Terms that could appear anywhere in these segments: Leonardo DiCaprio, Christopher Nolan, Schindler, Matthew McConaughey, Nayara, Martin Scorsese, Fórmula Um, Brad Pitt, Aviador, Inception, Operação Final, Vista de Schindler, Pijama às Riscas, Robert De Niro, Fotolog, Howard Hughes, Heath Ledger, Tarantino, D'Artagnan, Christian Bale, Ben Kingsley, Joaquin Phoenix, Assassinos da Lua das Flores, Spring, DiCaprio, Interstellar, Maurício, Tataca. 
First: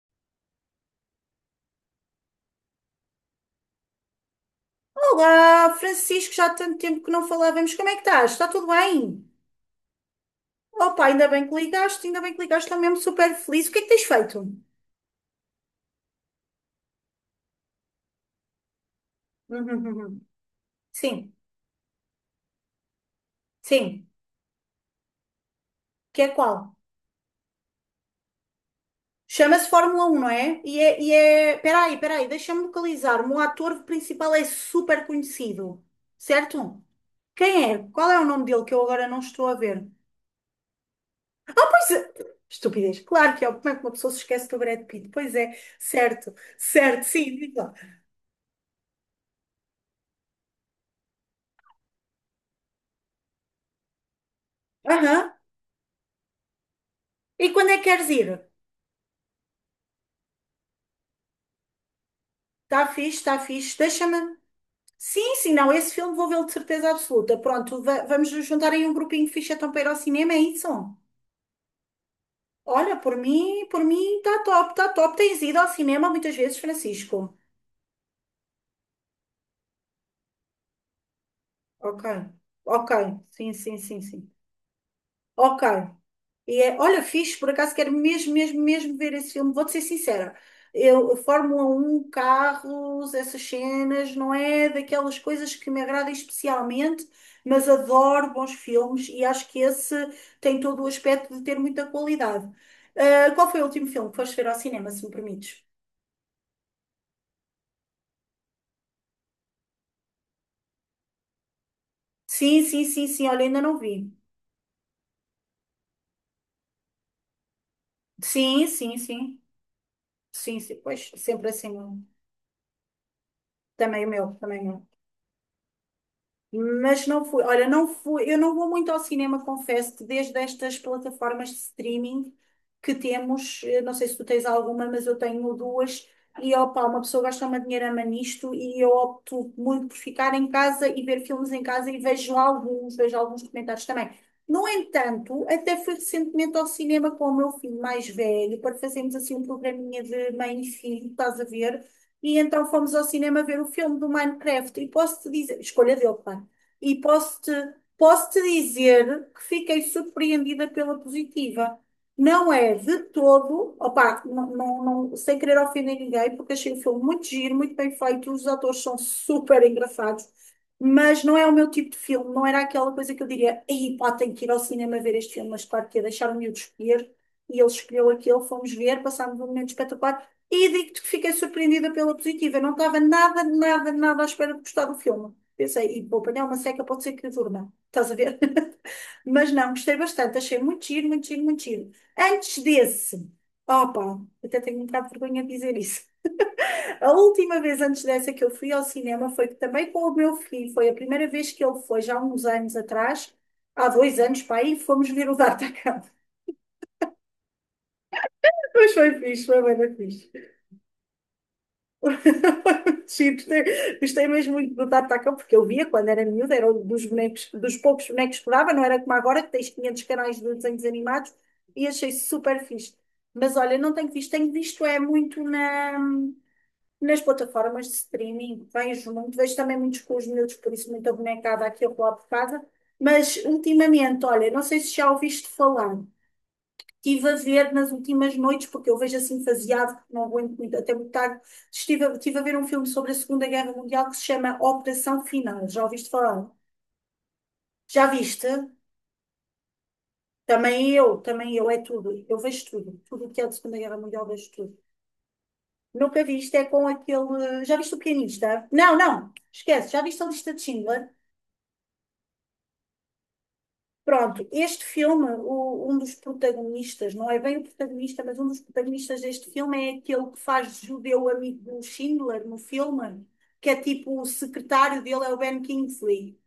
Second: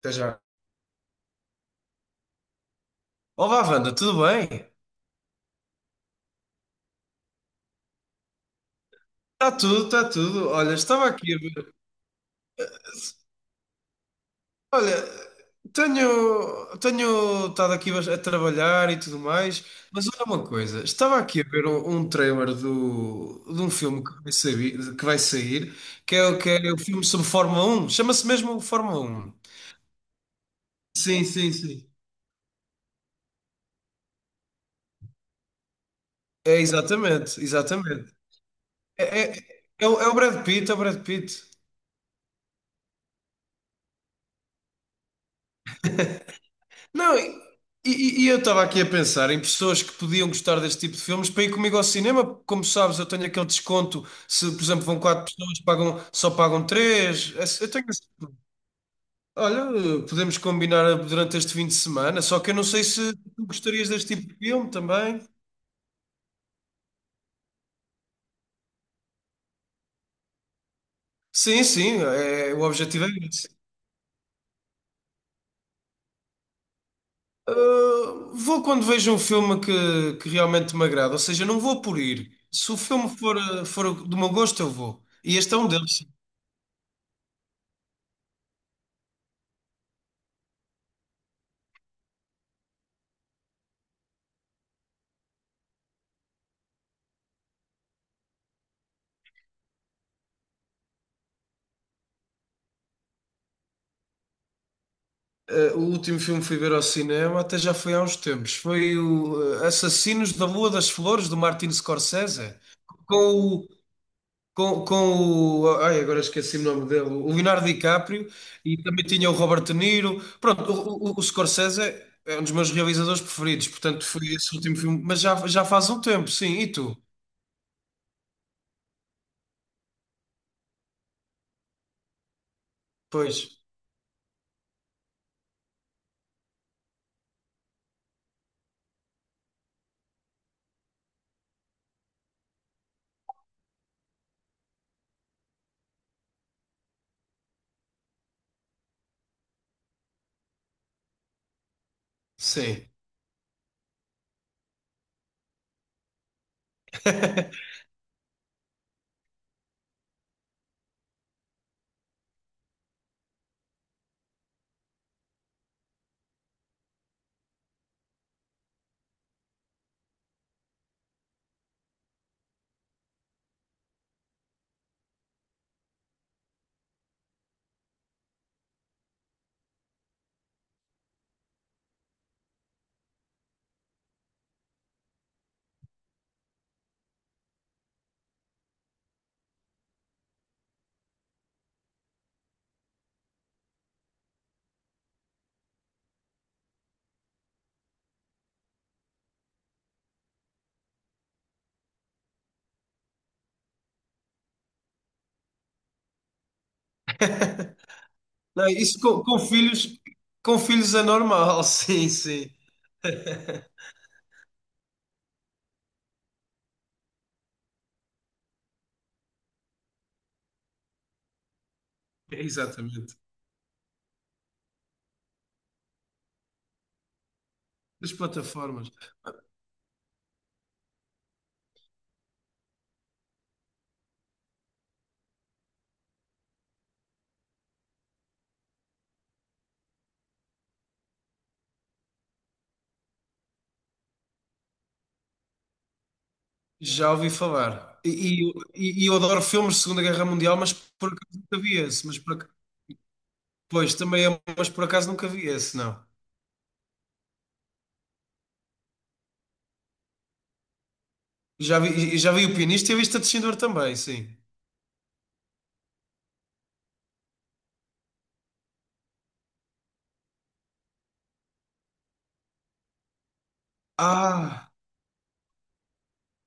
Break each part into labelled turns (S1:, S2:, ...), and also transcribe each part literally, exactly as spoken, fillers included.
S1: Até já. Olá, Wanda, tudo bem?
S2: Olá, Francisco, já há tanto tempo que não falávamos. Como é que estás? Está tudo bem?
S1: Está tudo, está tudo. Olha,
S2: Opa,
S1: estava
S2: ainda
S1: aqui a
S2: bem que
S1: ver.
S2: ligaste, ainda bem que ligaste, estou mesmo super feliz. O que é que tens feito?
S1: Olha, tenho, tenho estado aqui bas- a trabalhar e tudo mais, mas olha
S2: Uhum.
S1: uma coisa, estava
S2: Sim,
S1: aqui a ver um, um trailer do, de um filme
S2: sim,
S1: que vai sair, que vai sair, que
S2: que
S1: é,
S2: é
S1: o- que é
S2: qual?
S1: o filme sobre Fórmula Um. Chama-se mesmo Fórmula Um?
S2: Chama-se Fórmula Um, não é? E é, e
S1: Sim, sim,
S2: é...
S1: sim.
S2: Peraí, peraí, deixa-me localizar. O ator principal é super conhecido,
S1: É
S2: certo?
S1: exatamente,
S2: Quem é? Qual
S1: exatamente.
S2: é o nome dele que eu agora não
S1: É, é,
S2: estou a ver?
S1: é o é o Brad Pitt, é o Brad Pitt.
S2: Pois é. Estupidez. Claro que é. Como é que uma pessoa se esquece do Brad Pitt? Pois é, certo, certo,
S1: Não, e,
S2: sim, diz lá.
S1: e- e eu estava aqui a pensar em pessoas que podiam gostar deste tipo de filmes para ir comigo ao cinema. Como sabes, eu tenho aquele desconto. Se, por exemplo, vão quatro
S2: Aham.
S1: pessoas, pagam, só pagam três.
S2: E
S1: Esse- Eu
S2: quando é que
S1: tenho esse-
S2: queres ir?
S1: Olha, podemos combinar durante este fim de semana, só que eu não sei
S2: Está
S1: se
S2: fixe, está
S1: tu
S2: fixe.
S1: gostarias deste tipo
S2: Deixa-me.
S1: de filme também.
S2: Sim, sim, não, esse filme vou vê-lo de certeza absoluta. Pronto, va- vamos nos juntar aí um grupinho fixe então para ir ao cinema, é isso?
S1: Sim, sim, é, o
S2: Olha,
S1: objetivo é
S2: por
S1: esse.
S2: mim, por mim está top, está top. Tens ido ao cinema muitas vezes, Francisco?
S1: Uh, vou quando vejo um filme que, que realmente me agrada, ou seja, não vou por
S2: Ok,
S1: ir. Se o
S2: ok,
S1: filme for,
S2: sim,
S1: uh,
S2: sim, sim,
S1: for do meu
S2: sim.
S1: gosto, eu vou. E este é
S2: Ok.
S1: um deles.
S2: E é, olha, fixe, por acaso quero mesmo, mesmo, mesmo ver esse filme. Vou-te ser sincera. Eu, Fórmula Um, carros, essas cenas, não é daquelas coisas que me agradam especialmente, mas adoro bons filmes e acho que esse tem todo o aspecto de ter muita qualidade. Ah, qual foi o último filme que foste ver ao cinema, se me permites?
S1: Eh, o último filme que fui ver ao cinema até já foi há uns tempos. Foi o eh, Assassinos da Lua das Flores, do Martin Scorsese,
S2: Sim, sim, sim,
S1: com
S2: sim, olha, ainda
S1: o,
S2: não vi.
S1: com, com o, ai, agora esqueci o nome dele, o Leonardo DiCaprio
S2: Sim,
S1: e
S2: sim,
S1: também tinha o
S2: sim.
S1: Robert De Niro.
S2: Sim,
S1: Pronto,
S2: sim, pois,
S1: o, o, o
S2: sempre assim,
S1: Scorsese é um dos meus realizadores preferidos, portanto
S2: também o
S1: foi
S2: meu,
S1: esse
S2: também o
S1: último
S2: meu.
S1: filme, mas já, já faz um tempo, sim. E tu?
S2: Mas não fui, olha, não fui, eu não vou muito ao cinema, confesso-te, desde estas plataformas de streaming que
S1: Pois,
S2: temos, eh, não sei se tu tens alguma, mas eu tenho duas, e opa, uma pessoa gasta uma dinheirama nisto e eu opto muito por ficar em casa e ver filmes em casa e vejo alguns, vejo alguns comentários também. No entanto, até fui recentemente ao cinema com o meu filho mais velho para fazermos assim um programinha de mãe e filho, estás a ver? E então
S1: sim.
S2: fomos ao cinema ver o filme do Minecraft. E posso-te dizer, escolha dele, claro. E posso-te posso-te dizer que fiquei surpreendida pela positiva. Não é de todo, opá, não, não, não- sem querer ofender ninguém, porque achei o filme muito giro, muito bem feito, os atores são super engraçados, mas não é o meu tipo de filme, não era aquela coisa que eu diria, ei pá, tenho que ir ao cinema ver este filme, mas claro que ia deixar-me eu escolher, e ele escolheu aquele, fomos ver, passámos um momento espetacular, e digo-te que fiquei surpreendida pela positiva, eu não estava nada, nada, nada à espera de gostar do filme. Pensei, e vou apanhar uma seca, pode ser que durma. Estás a ver? Mas não, gostei bastante. Achei muito giro, muito giro, muito giro. Antes desse, opa, até tenho um bocado de vergonha de dizer isso. A última vez antes dessa que eu fui ao cinema foi que também com o meu filho. Foi a primeira vez que ele foi, já há uns anos atrás, há dois anos, para aí, fomos ver o D'Artagnan.
S1: Não,
S2: Mas
S1: isso
S2: foi
S1: com, com
S2: fixe, foi bem
S1: filhos,
S2: fixe.
S1: com filhos é normal, sim, sim.
S2: Sim, gostei, gostei mesmo muito do Tataca, porque eu via quando era miúda, era um dos bonecos, dos poucos bonecos que dava, não era como agora, que tens quinhentos canais de desenhos animados, e achei super fixe.
S1: Exatamente.
S2: Mas olha, não tenho visto, tenho visto é muito na, nas plataformas de
S1: Das
S2: streaming,
S1: plataformas.
S2: vejo muito, vejo também muitos com os miúdos, por isso muita bonecada aqui ou lá por casa, mas ultimamente, olha, não sei se já ouviste falar, estive a ver nas últimas noites, porque eu vejo assim faseado, porque não aguento muito, até muito tarde. Estive a, estive a ver um filme sobre a Segunda Guerra Mundial que se chama Operação Final. Já ouviste falar?
S1: Já ouvi falar.
S2: Já
S1: E, e,
S2: viste?
S1: e e eu adoro filmes de Segunda Guerra Mundial, mas
S2: Também
S1: por
S2: eu,
S1: acaso
S2: também
S1: nunca
S2: eu,
S1: vi
S2: é
S1: esse.
S2: tudo.
S1: Mas por,
S2: Eu
S1: ac-
S2: vejo tudo. Tudo o que é da Segunda
S1: pois,
S2: Guerra Mundial,
S1: também é,
S2: vejo
S1: mas
S2: tudo.
S1: por acaso nunca vi esse, não.
S2: Nunca viste, é com aquele. Já viste o pianista? Não, não, esquece. Já viste a lista de Schindler?
S1: Já vi, já vi o pianista e a Vista de Schindler também, sim.
S2: Pronto, este filme, o- um dos protagonistas, não é bem o protagonista, mas um dos protagonistas deste filme é aquele que faz de judeu amigo do Schindler no filme, que é tipo o
S1: Ah,
S2: secretário dele, é o Ben Kingsley.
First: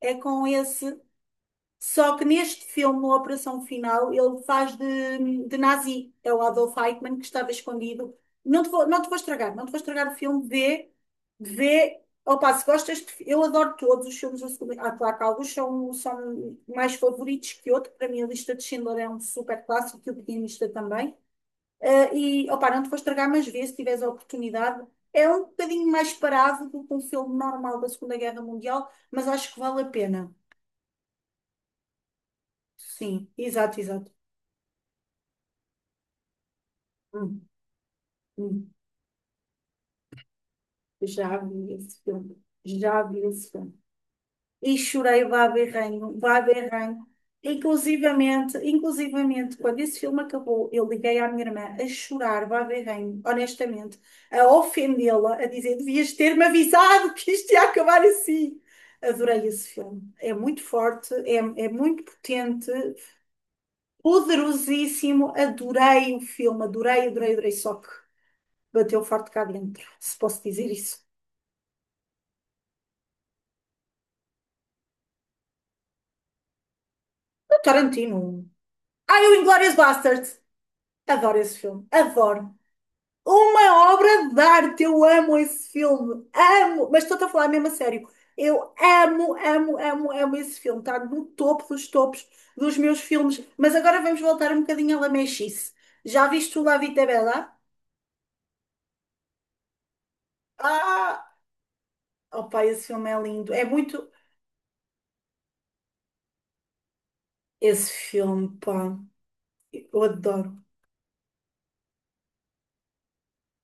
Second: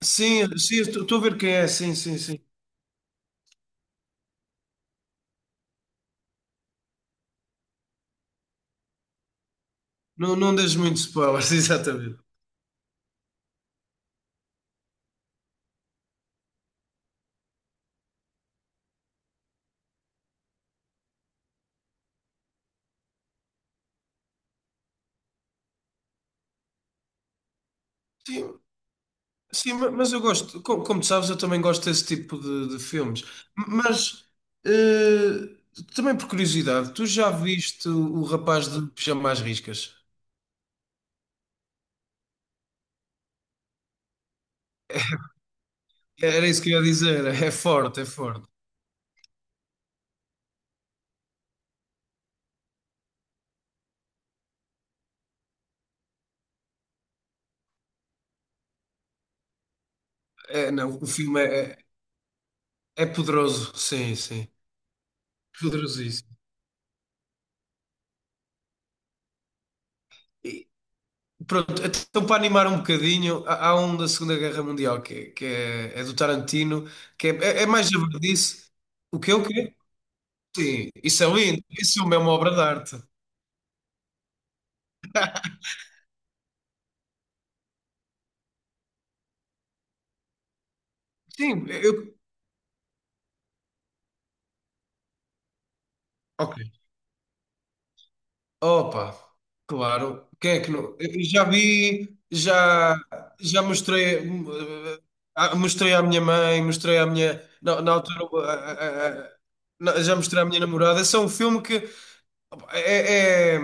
S2: É com
S1: sim, sim,
S2: esse
S1: estou a ver quem é, sim,
S2: só
S1: sim,
S2: que
S1: sim.
S2: neste filme, na Operação Final, ele faz de, de nazi. É o Adolf Eichmann que estava escondido. Não te vou, não te vou estragar, não te vou estragar o
S1: Não,
S2: filme.
S1: não deixes
S2: Vê,
S1: muito spoilers,
S2: vê.
S1: exatamente.
S2: Opa, se gostas, de fi- eu adoro todos os filmes da Segunda. Ah, claro que alguns são, são mais favoritos que outros. Para mim, a lista de Schindler é um super clássico e o Pianista também. Ah, e, opa, não te vou estragar, mas vê se tiveres a oportunidade. É um bocadinho mais parado do que um filme normal da Segunda Guerra
S1: Sim,
S2: Mundial, mas acho que
S1: sim,
S2: vale a
S1: ma- mas eu
S2: pena.
S1: gosto, co- como, tu sabes, eu também gosto desse tipo de, de filmes.
S2: Sim,
S1: M-
S2: exato, exato.
S1: Mas, eh, também por curiosidade, tu já
S2: Hum,
S1: viste o, o rapaz
S2: hum,
S1: de pijama às riscas?
S2: já vi esse filme. Já vi esse filme. E chorei vá berrenho, vá
S1: Era isso que eu ia
S2: berrenho.
S1: dizer. É forte, é forte.
S2: Inclusivamente, inclusivamente, quando esse filme acabou, eu liguei à minha irmã a chorar, vá berrenho, honestamente, a ofendê-la, a dizer, devias ter-me avisado que isto ia acabar assim. Adorei esse filme. É muito
S1: É, não, o
S2: forte, é,
S1: filme
S2: é
S1: é,
S2: muito potente,
S1: é poderoso, sim, sim.
S2: poderosíssimo. Adorei o
S1: Poderosíssimo.
S2: filme, adorei, adorei, adorei. Só que bateu forte cá dentro, se posso dizer
S1: E,
S2: isso.
S1: pronto, então para animar um bocadinho, há, há um da Segunda Guerra Mundial que, é, que é, é do Tarantino, que é, é, é mais
S2: Tarantino.
S1: javardice. O
S2: Ai,
S1: que
S2: o
S1: é o
S2: Inglourious
S1: quê?
S2: Basterds.
S1: Sim, isso é
S2: Adoro esse
S1: lindo.
S2: filme.
S1: Isso é uma obra
S2: Adoro.
S1: de arte.
S2: Uma obra de arte. Eu amo esse filme. Amo. Mas estou-te a falar mesmo a sério. Eu amo, amo, amo, amo esse filme. Está no topo
S1: Sim,
S2: dos
S1: eu.
S2: topos dos meus filmes. Mas agora vamos voltar um bocadinho à lamechice. Já
S1: Ok.
S2: viste o La Vita Bella?
S1: Opa, claro. Quem é que não? Eu
S2: Ah!
S1: já vi,
S2: Oh, pá, esse
S1: já,
S2: filme é lindo.
S1: já
S2: É muito...
S1: mostrei, hum, eh, ah, mostrei à minha mãe, mostrei à minha. Na,
S2: Esse
S1: na altura,
S2: filme,
S1: ah,
S2: pá.
S1: ah, ah, na-
S2: Eu
S1: já mostrei à minha
S2: adoro.
S1: namorada. Esse é um filme que opa, é, é-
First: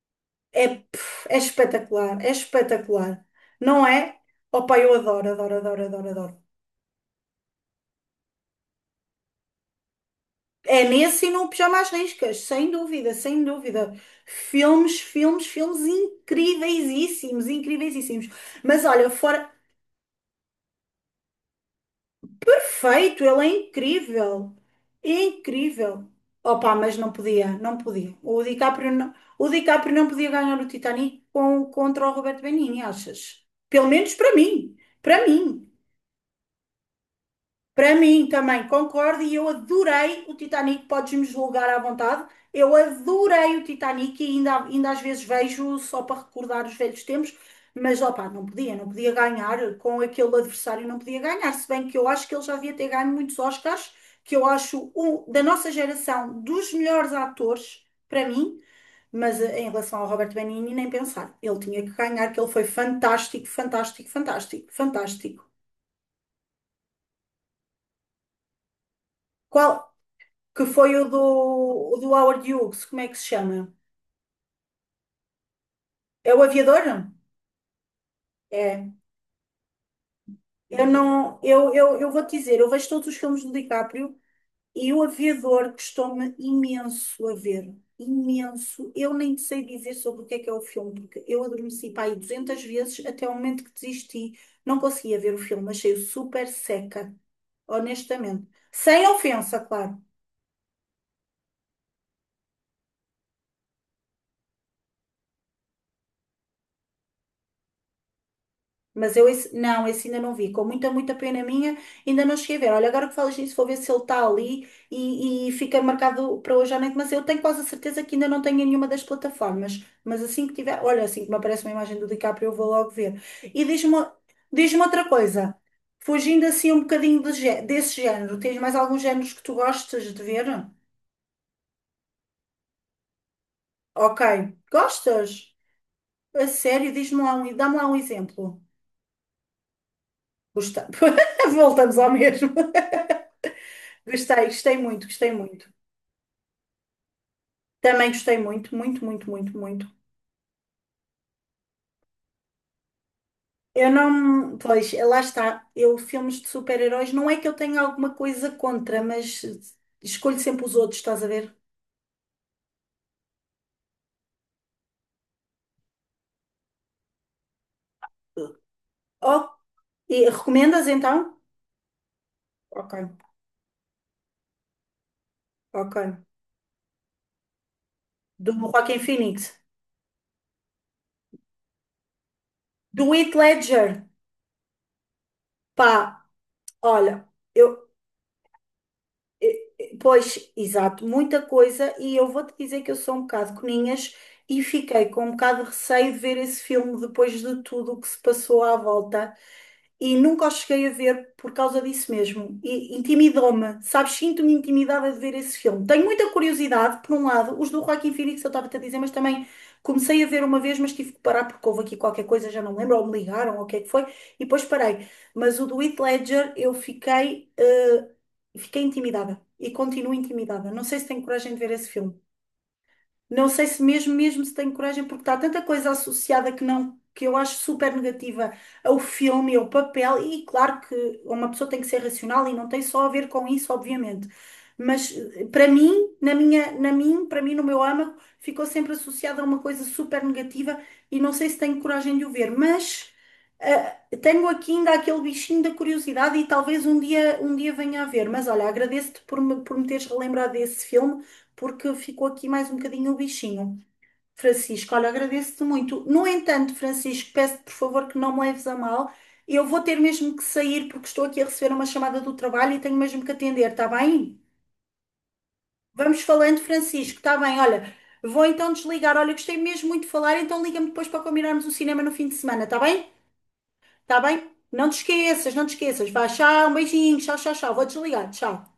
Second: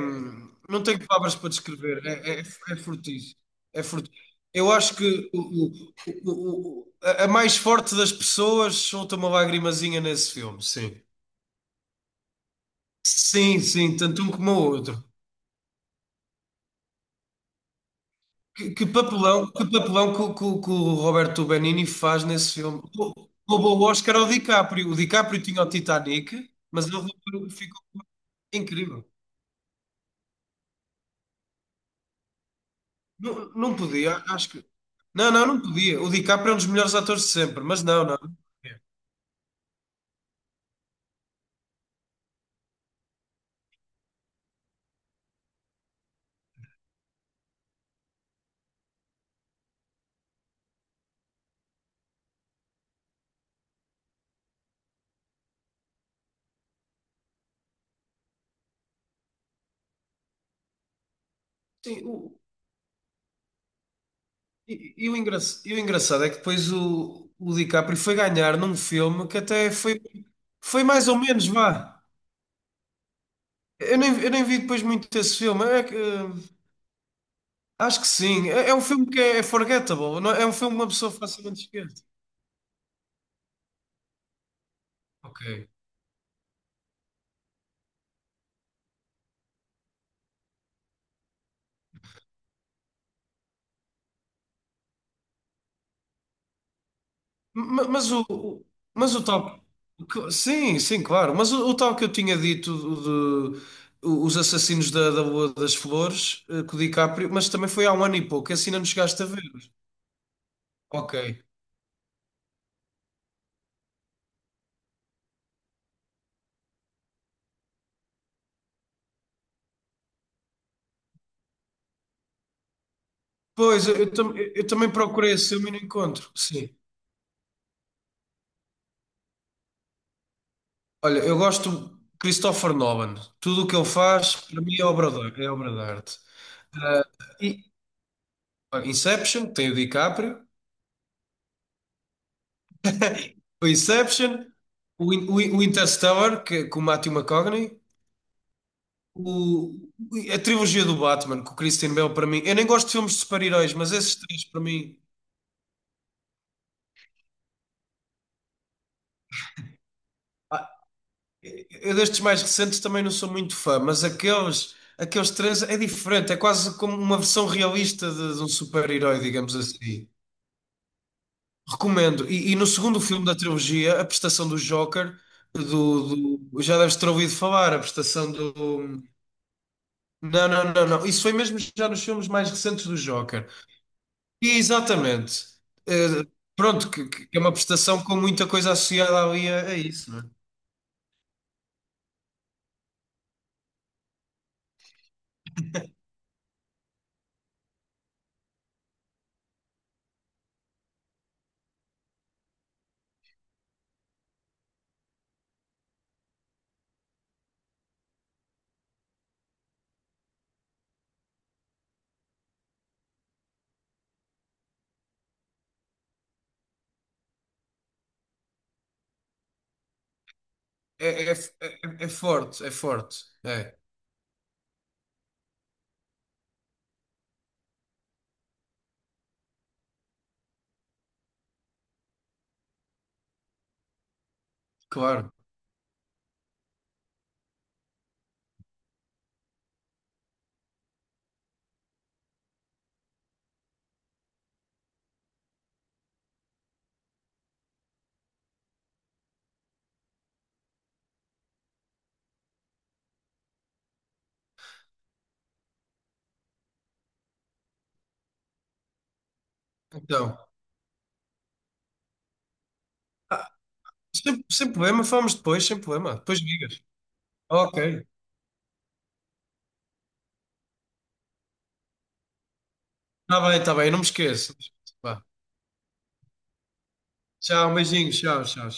S2: É,
S1: não tenho
S2: pff,
S1: palavras
S2: é
S1: para descrever.
S2: espetacular, é
S1: É, é, é
S2: espetacular.
S1: fortíssimo. É
S2: Não é?
S1: fortíssimo. Eu
S2: Opa, eu
S1: acho que
S2: adoro,
S1: o,
S2: adoro,
S1: o-
S2: adoro, adoro, adoro.
S1: o- o- a a mais forte das pessoas solta uma lagrimazinha nesse filme,
S2: É
S1: sim.
S2: nesse e no Pijama às Riscas, sem dúvida, sem
S1: Sim,
S2: dúvida.
S1: sim, tanto um como o
S2: Filmes,
S1: outro.
S2: filmes, filmes incríveisíssimos, incríveisíssimos.
S1: Que,
S2: Mas
S1: que
S2: olha,
S1: papelão,
S2: fora,
S1: que papelão que, o que o- que o Roberto Benigni faz nesse filme. Rou-
S2: perfeito, ele é
S1: Roubou o Oscar ao
S2: incrível.
S1: DiCaprio. O DiCaprio tinha o
S2: Incrível.
S1: Titanic,
S2: Opa,
S1: mas ele
S2: mas não
S1: roubou-
S2: podia, não
S1: ficou
S2: podia. O DiCaprio
S1: incrível.
S2: não, o DiCaprio não podia ganhar o Titanic com, contra o Roberto Benigni, achas?
S1: Não, não
S2: Pelo menos
S1: podia,
S2: para
S1: acho que.
S2: mim, para
S1: Não, não, não
S2: mim.
S1: podia. O DiCaprio é um dos melhores atores de sempre, mas
S2: Para
S1: não, não.
S2: mim também, concordo, e eu adorei o Titanic, podes-me julgar à vontade. Eu adorei o Titanic e ainda, ainda às vezes vejo só para recordar os velhos tempos, mas opá, não podia, não podia ganhar com aquele adversário, não podia ganhar, se bem que eu acho que ele já devia ter ganho muitos Oscars, que eu acho um da nossa geração dos melhores atores, para mim, mas eh, em relação ao Robert Benigni, nem pensar. Ele tinha que
S1: Sim,
S2: ganhar,
S1: o,
S2: que ele foi fantástico, fantástico, fantástico,
S1: e, e o engra-
S2: fantástico.
S1: e o engraçado é que depois o, o DiCaprio foi ganhar num filme que até
S2: Qual?
S1: foi,
S2: Que
S1: foi
S2: foi o
S1: mais
S2: do,
S1: ou menos,
S2: o
S1: vá.
S2: do Howard Hughes, como é que se chama?
S1: Eu nem, eu nem vi depois muito esse filme. É que,
S2: É o
S1: eh,
S2: Aviador?
S1: acho que sim. É, é um
S2: É.
S1: filme que é é forgettable. não- É é um filme que
S2: Eu
S1: uma pessoa
S2: não,
S1: facilmente
S2: eu, eu,
S1: esquece.
S2: eu vou-te dizer, eu vejo todos os filmes do DiCaprio e o
S1: Ok.
S2: Aviador custou-me imenso a ver. Imenso. Eu nem te sei dizer sobre o que é que é o filme, porque eu adormeci para aí duzentas vezes até o momento que desisti. Não conseguia ver o filme, achei-o super seca,
S1: Ma- Mas o,
S2: honestamente.
S1: o-
S2: Sem
S1: mas o tal.
S2: ofensa, claro.
S1: que- Sim, sim, claro. Mas o, o tal que eu tinha dito o de o- os Assassinos da, da Rua das Flores, eh, com o DiCaprio, mas também foi há um ano e pouco, assim não nos
S2: Mas
S1: chegaste a
S2: eu
S1: ver.
S2: esse, não, esse ainda não vi. Com muita, muita
S1: Ok.
S2: pena minha, ainda não cheguei a ver. Olha, agora que falas nisso, vou ver se ele está ali e, e fica marcado para hoje à noite. Mas eu tenho quase a certeza que ainda não tenho em nenhuma das plataformas. Mas assim que tiver, olha, assim que me aparece uma imagem do DiCaprio, eu vou logo ver. E
S1: Pois,
S2: diz-me,
S1: eu, eu tam- eu
S2: diz-me
S1: também
S2: outra
S1: procurei esse
S2: coisa.
S1: filme e não encontro.
S2: Fugindo
S1: Sim.
S2: assim um bocadinho de gé- desse género, tens mais alguns géneros que tu gostas de ver?
S1: Olha, eu gosto de Christopher Nolan. Tudo o que ele
S2: Ok.
S1: faz, para mim, é obra de, é
S2: Gostas?
S1: obra de arte.
S2: A sério, diz-me lá um,
S1: E
S2: dá-me lá um exemplo.
S1: olha, Inception, tem o DiCaprio.
S2: Gosta- Voltamos ao mesmo.
S1: O
S2: Gostei,
S1: Inception,
S2: gostei muito,
S1: o, In-
S2: gostei
S1: o In- o
S2: muito.
S1: Interstellar, que, com o Matthew McConaughey,
S2: Também gostei muito, muito, muito, muito,
S1: o,
S2: muito.
S1: a trilogia do Batman, com o Christian Bale, para mim. Eu nem gosto de filmes de super-heróis,
S2: Eu
S1: mas esses três,
S2: não.
S1: para
S2: Pois,
S1: mim.
S2: lá está. Eu, filmes de super-heróis, não é que eu tenha alguma coisa contra, mas escolho sempre os
S1: Ah,
S2: outros, estás a ver?
S1: eu destes mais recentes também não sou muito fã, mas aqueles, aqueles três é diferente, é quase como uma versão realista de, de um super-herói,
S2: Oh,
S1: digamos assim.
S2: e recomendas então?
S1: Recomendo. E, e no
S2: Ok,
S1: segundo filme da trilogia, a prestação do Joker,
S2: ok.
S1: do, do- já deves ter ouvido falar, a prestação
S2: Do Joaquin
S1: do.
S2: Phoenix.
S1: Não, não, não, não. Isso foi mesmo já nos filmes mais recentes do
S2: Do Heath
S1: Joker.
S2: Ledger.
S1: E exatamente.
S2: Pá,
S1: Eh, pronto, que,
S2: olha,
S1: que é uma
S2: eu,
S1: prestação com muita coisa associada ali a, a isso, não é?
S2: pois, exato, muita coisa, e eu vou-te dizer que eu sou um bocado coninhas e fiquei com um bocado de receio de ver esse filme depois de tudo o que se passou à volta e nunca os cheguei a ver por causa disso mesmo. E intimidou-me, sabes? Sinto-me intimidada de ver esse filme. Tenho muita curiosidade, por um lado, os do Joaquin Phoenix, eu estava-te a dizer, mas também comecei a ver uma vez, mas tive que parar porque houve aqui qualquer coisa, já não lembro, ou me ligaram, ou o que é que foi, e depois parei. Mas o do Heath Ledger, eu fiquei, eh, fiquei intimidada e continuo intimidada. Não sei se
S1: É,
S2: tenho
S1: é,
S2: coragem de ver esse
S1: é- é
S2: filme.
S1: forte, é forte.
S2: Não sei
S1: É,
S2: se mesmo, mesmo se tenho coragem, porque está tanta coisa associada que não, que eu acho super negativa ao filme, ao papel, e claro que uma pessoa tem que ser racional e não tem só a ver com isso, obviamente. Mas
S1: claro.
S2: eh, para mim, na minha, na mim, para mim, no meu âmago, ficou sempre associada a uma coisa super negativa e não sei se tenho coragem de o ver, mas eh, tenho aqui ainda aquele bichinho da curiosidade e talvez um dia, um dia venha a ver. Mas olha, agradeço-te por me, por me teres relembrado desse filme porque ficou aqui mais um bocadinho o bichinho. Francisco, olha, agradeço-te muito. No entanto, Francisco, peço-te por favor que não me leves a mal. Eu vou ter mesmo
S1: Então,
S2: que sair porque estou aqui a receber uma chamada do trabalho e tenho mesmo que
S1: ah,
S2: atender, está bem?
S1: sem, sem problema, falamos depois, sem problema.
S2: Vamos
S1: Depois
S2: falando,
S1: ligas.
S2: Francisco, está bem? Olha,
S1: Ok.
S2: vou então desligar. Olha, gostei mesmo muito de falar, então liga-me depois para combinarmos o cinema no fim de semana, está bem?
S1: Está bem, está bem, não me
S2: Está bem?
S1: esqueço.
S2: Não te
S1: Vá.
S2: esqueças, não te esqueças. Vá, tchau, um beijinho, tchau, tchau,
S1: Tchau,
S2: tchau. Vou
S1: beijinhos,
S2: desligar,
S1: tchau,
S2: tchau.
S1: tchau.